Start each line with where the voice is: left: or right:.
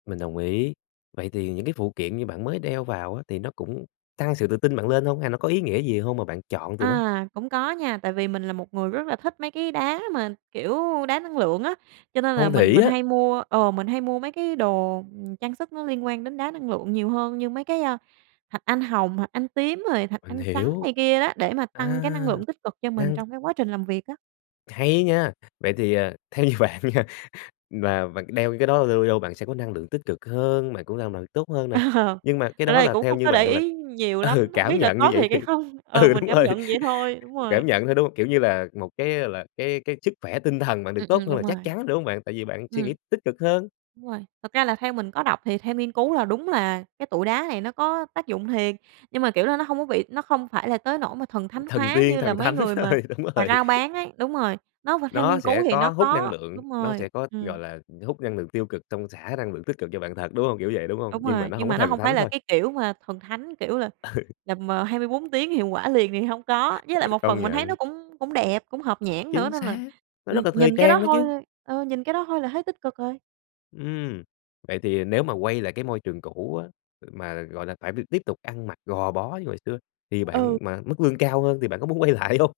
left: Mình đồng ý. Vậy thì những cái phụ kiện như bạn mới đeo vào á, thì nó cũng tăng sự tự tin bạn lên hông hay nó có ý nghĩa gì hông mà bạn chọn tụi nó?
right: À, cũng có nha, tại vì mình là một người rất là thích mấy cái đá mà, kiểu, đá năng lượng á, cho nên là
left: Phong
right: mình
left: thủy
right: mình
left: á.
right: hay mua, ờ, mình hay mua mấy cái đồ, ừm, trang sức nó liên quan đến đá năng lượng nhiều hơn như mấy cái, a, thạch anh hồng, thạch anh tím rồi thạch
left: Mình
right: anh trắng
left: hiểu.
right: này kia đó, để mà tăng cái năng
left: À,
right: lượng tích cực cho mình
left: đang
right: trong cái quá trình làm việc á.
left: Hay nha. Vậy thì, ờ, theo như bạn nha, là và c đeo cái đó lâu lâu bạn sẽ có năng lượng tích cực hơn, bạn cũng làm bạn tốt hơn
right: Ờ,
left: nè, nhưng mà cái
right: ờ,
left: đó
right: đây
left: là
right: cũng
left: theo
right: không
left: như
right: có để
left: bạn là
right: ý nhiều
left: ừ,
right: lắm, hông
left: cảm
right: biết là
left: nhận như
right: có
left: vậy
right: thiệt
left: thì
right: hay không, ờ,
left: ừ,
right: mình
left: đúng
right: cảm
left: rồi,
right: nhận vậy thôi, đúng rồi.
left: cảm nhận thôi, đúng, kiểu như là một cái, gọi là, cái cái sức khỏe tinh thần bạn được
right: Ừm,
left: tốt
right: ừm,
left: hơn
right: đúng
left: là chắc
right: rồi.
left: chắn, đúng hông bạn? Tại vì bạn suy
right: Ừm.
left: nghĩ tích cực hơn.
right: Đúng rồi, thực ra là theo mình có đọc thì theo nghiên cứu là đúng là cái tụi đá này nó có tác dụng thiệt, nhưng mà, kiểu là, nó hông có bị nó không phải là tới nỗi mà thần thánh
left: Thần
right: hóa
left: tiên,
right: như là
left: thần
right: mấy
left: thánh
right: người mà
left: rồi, đúng
right: mà
left: rồi.
right: rao bán ấy. Đúng rồi, nó v theo
left: Nó
right: nghiên cứu
left: sẽ
right: thì
left: có
right: nó
left: hút năng
right: có
left: lượng,
right: đúng
left: nó
right: rồi,
left: sẽ có,
right: ừm.
left: gọi là, hút năng lượng tiêu cực xong xả năng lượng tích cực cho bạn thật, đúng hông? Kiểu vậy, đúng hông?
right: Đúng
left: Nhưng mà
right: rồi,
left: nó
right: nhưng
left: hông có
right: mà nó
left: thần
right: hông phải
left: thánh
right: là
left: thôi.
right: cái kiểu mà thần thánh, kiểu là
left: Ừ.
right: là, mà 24 tiếng hiệu quả liền thì hông có, với
left: Ừ,
right: lại một
left: công
right: phần mình thấy nó
left: nhận.
right: cũng cũng đẹp, cũng hợp nhãn nữa
left: Chính
right: nên là,
left: xác, nó
right: ừm,
left: rất là thời
right: nhìn cái đó
left: trang đó
right: thôi
left: chứ.
right: ờ, nhìn cái đó thôi là thấy tích cực rồi.
left: Ừm, vậy thì nếu mà quay lại cái môi trường cũ á, ừ, mà, gọi là, phải b tiếp tục ăn mặc gò bó như hồi xưa thì
right: Ừ.
left: bạn mà mức lương cao hơn thì bạn có muốn quay lại hông?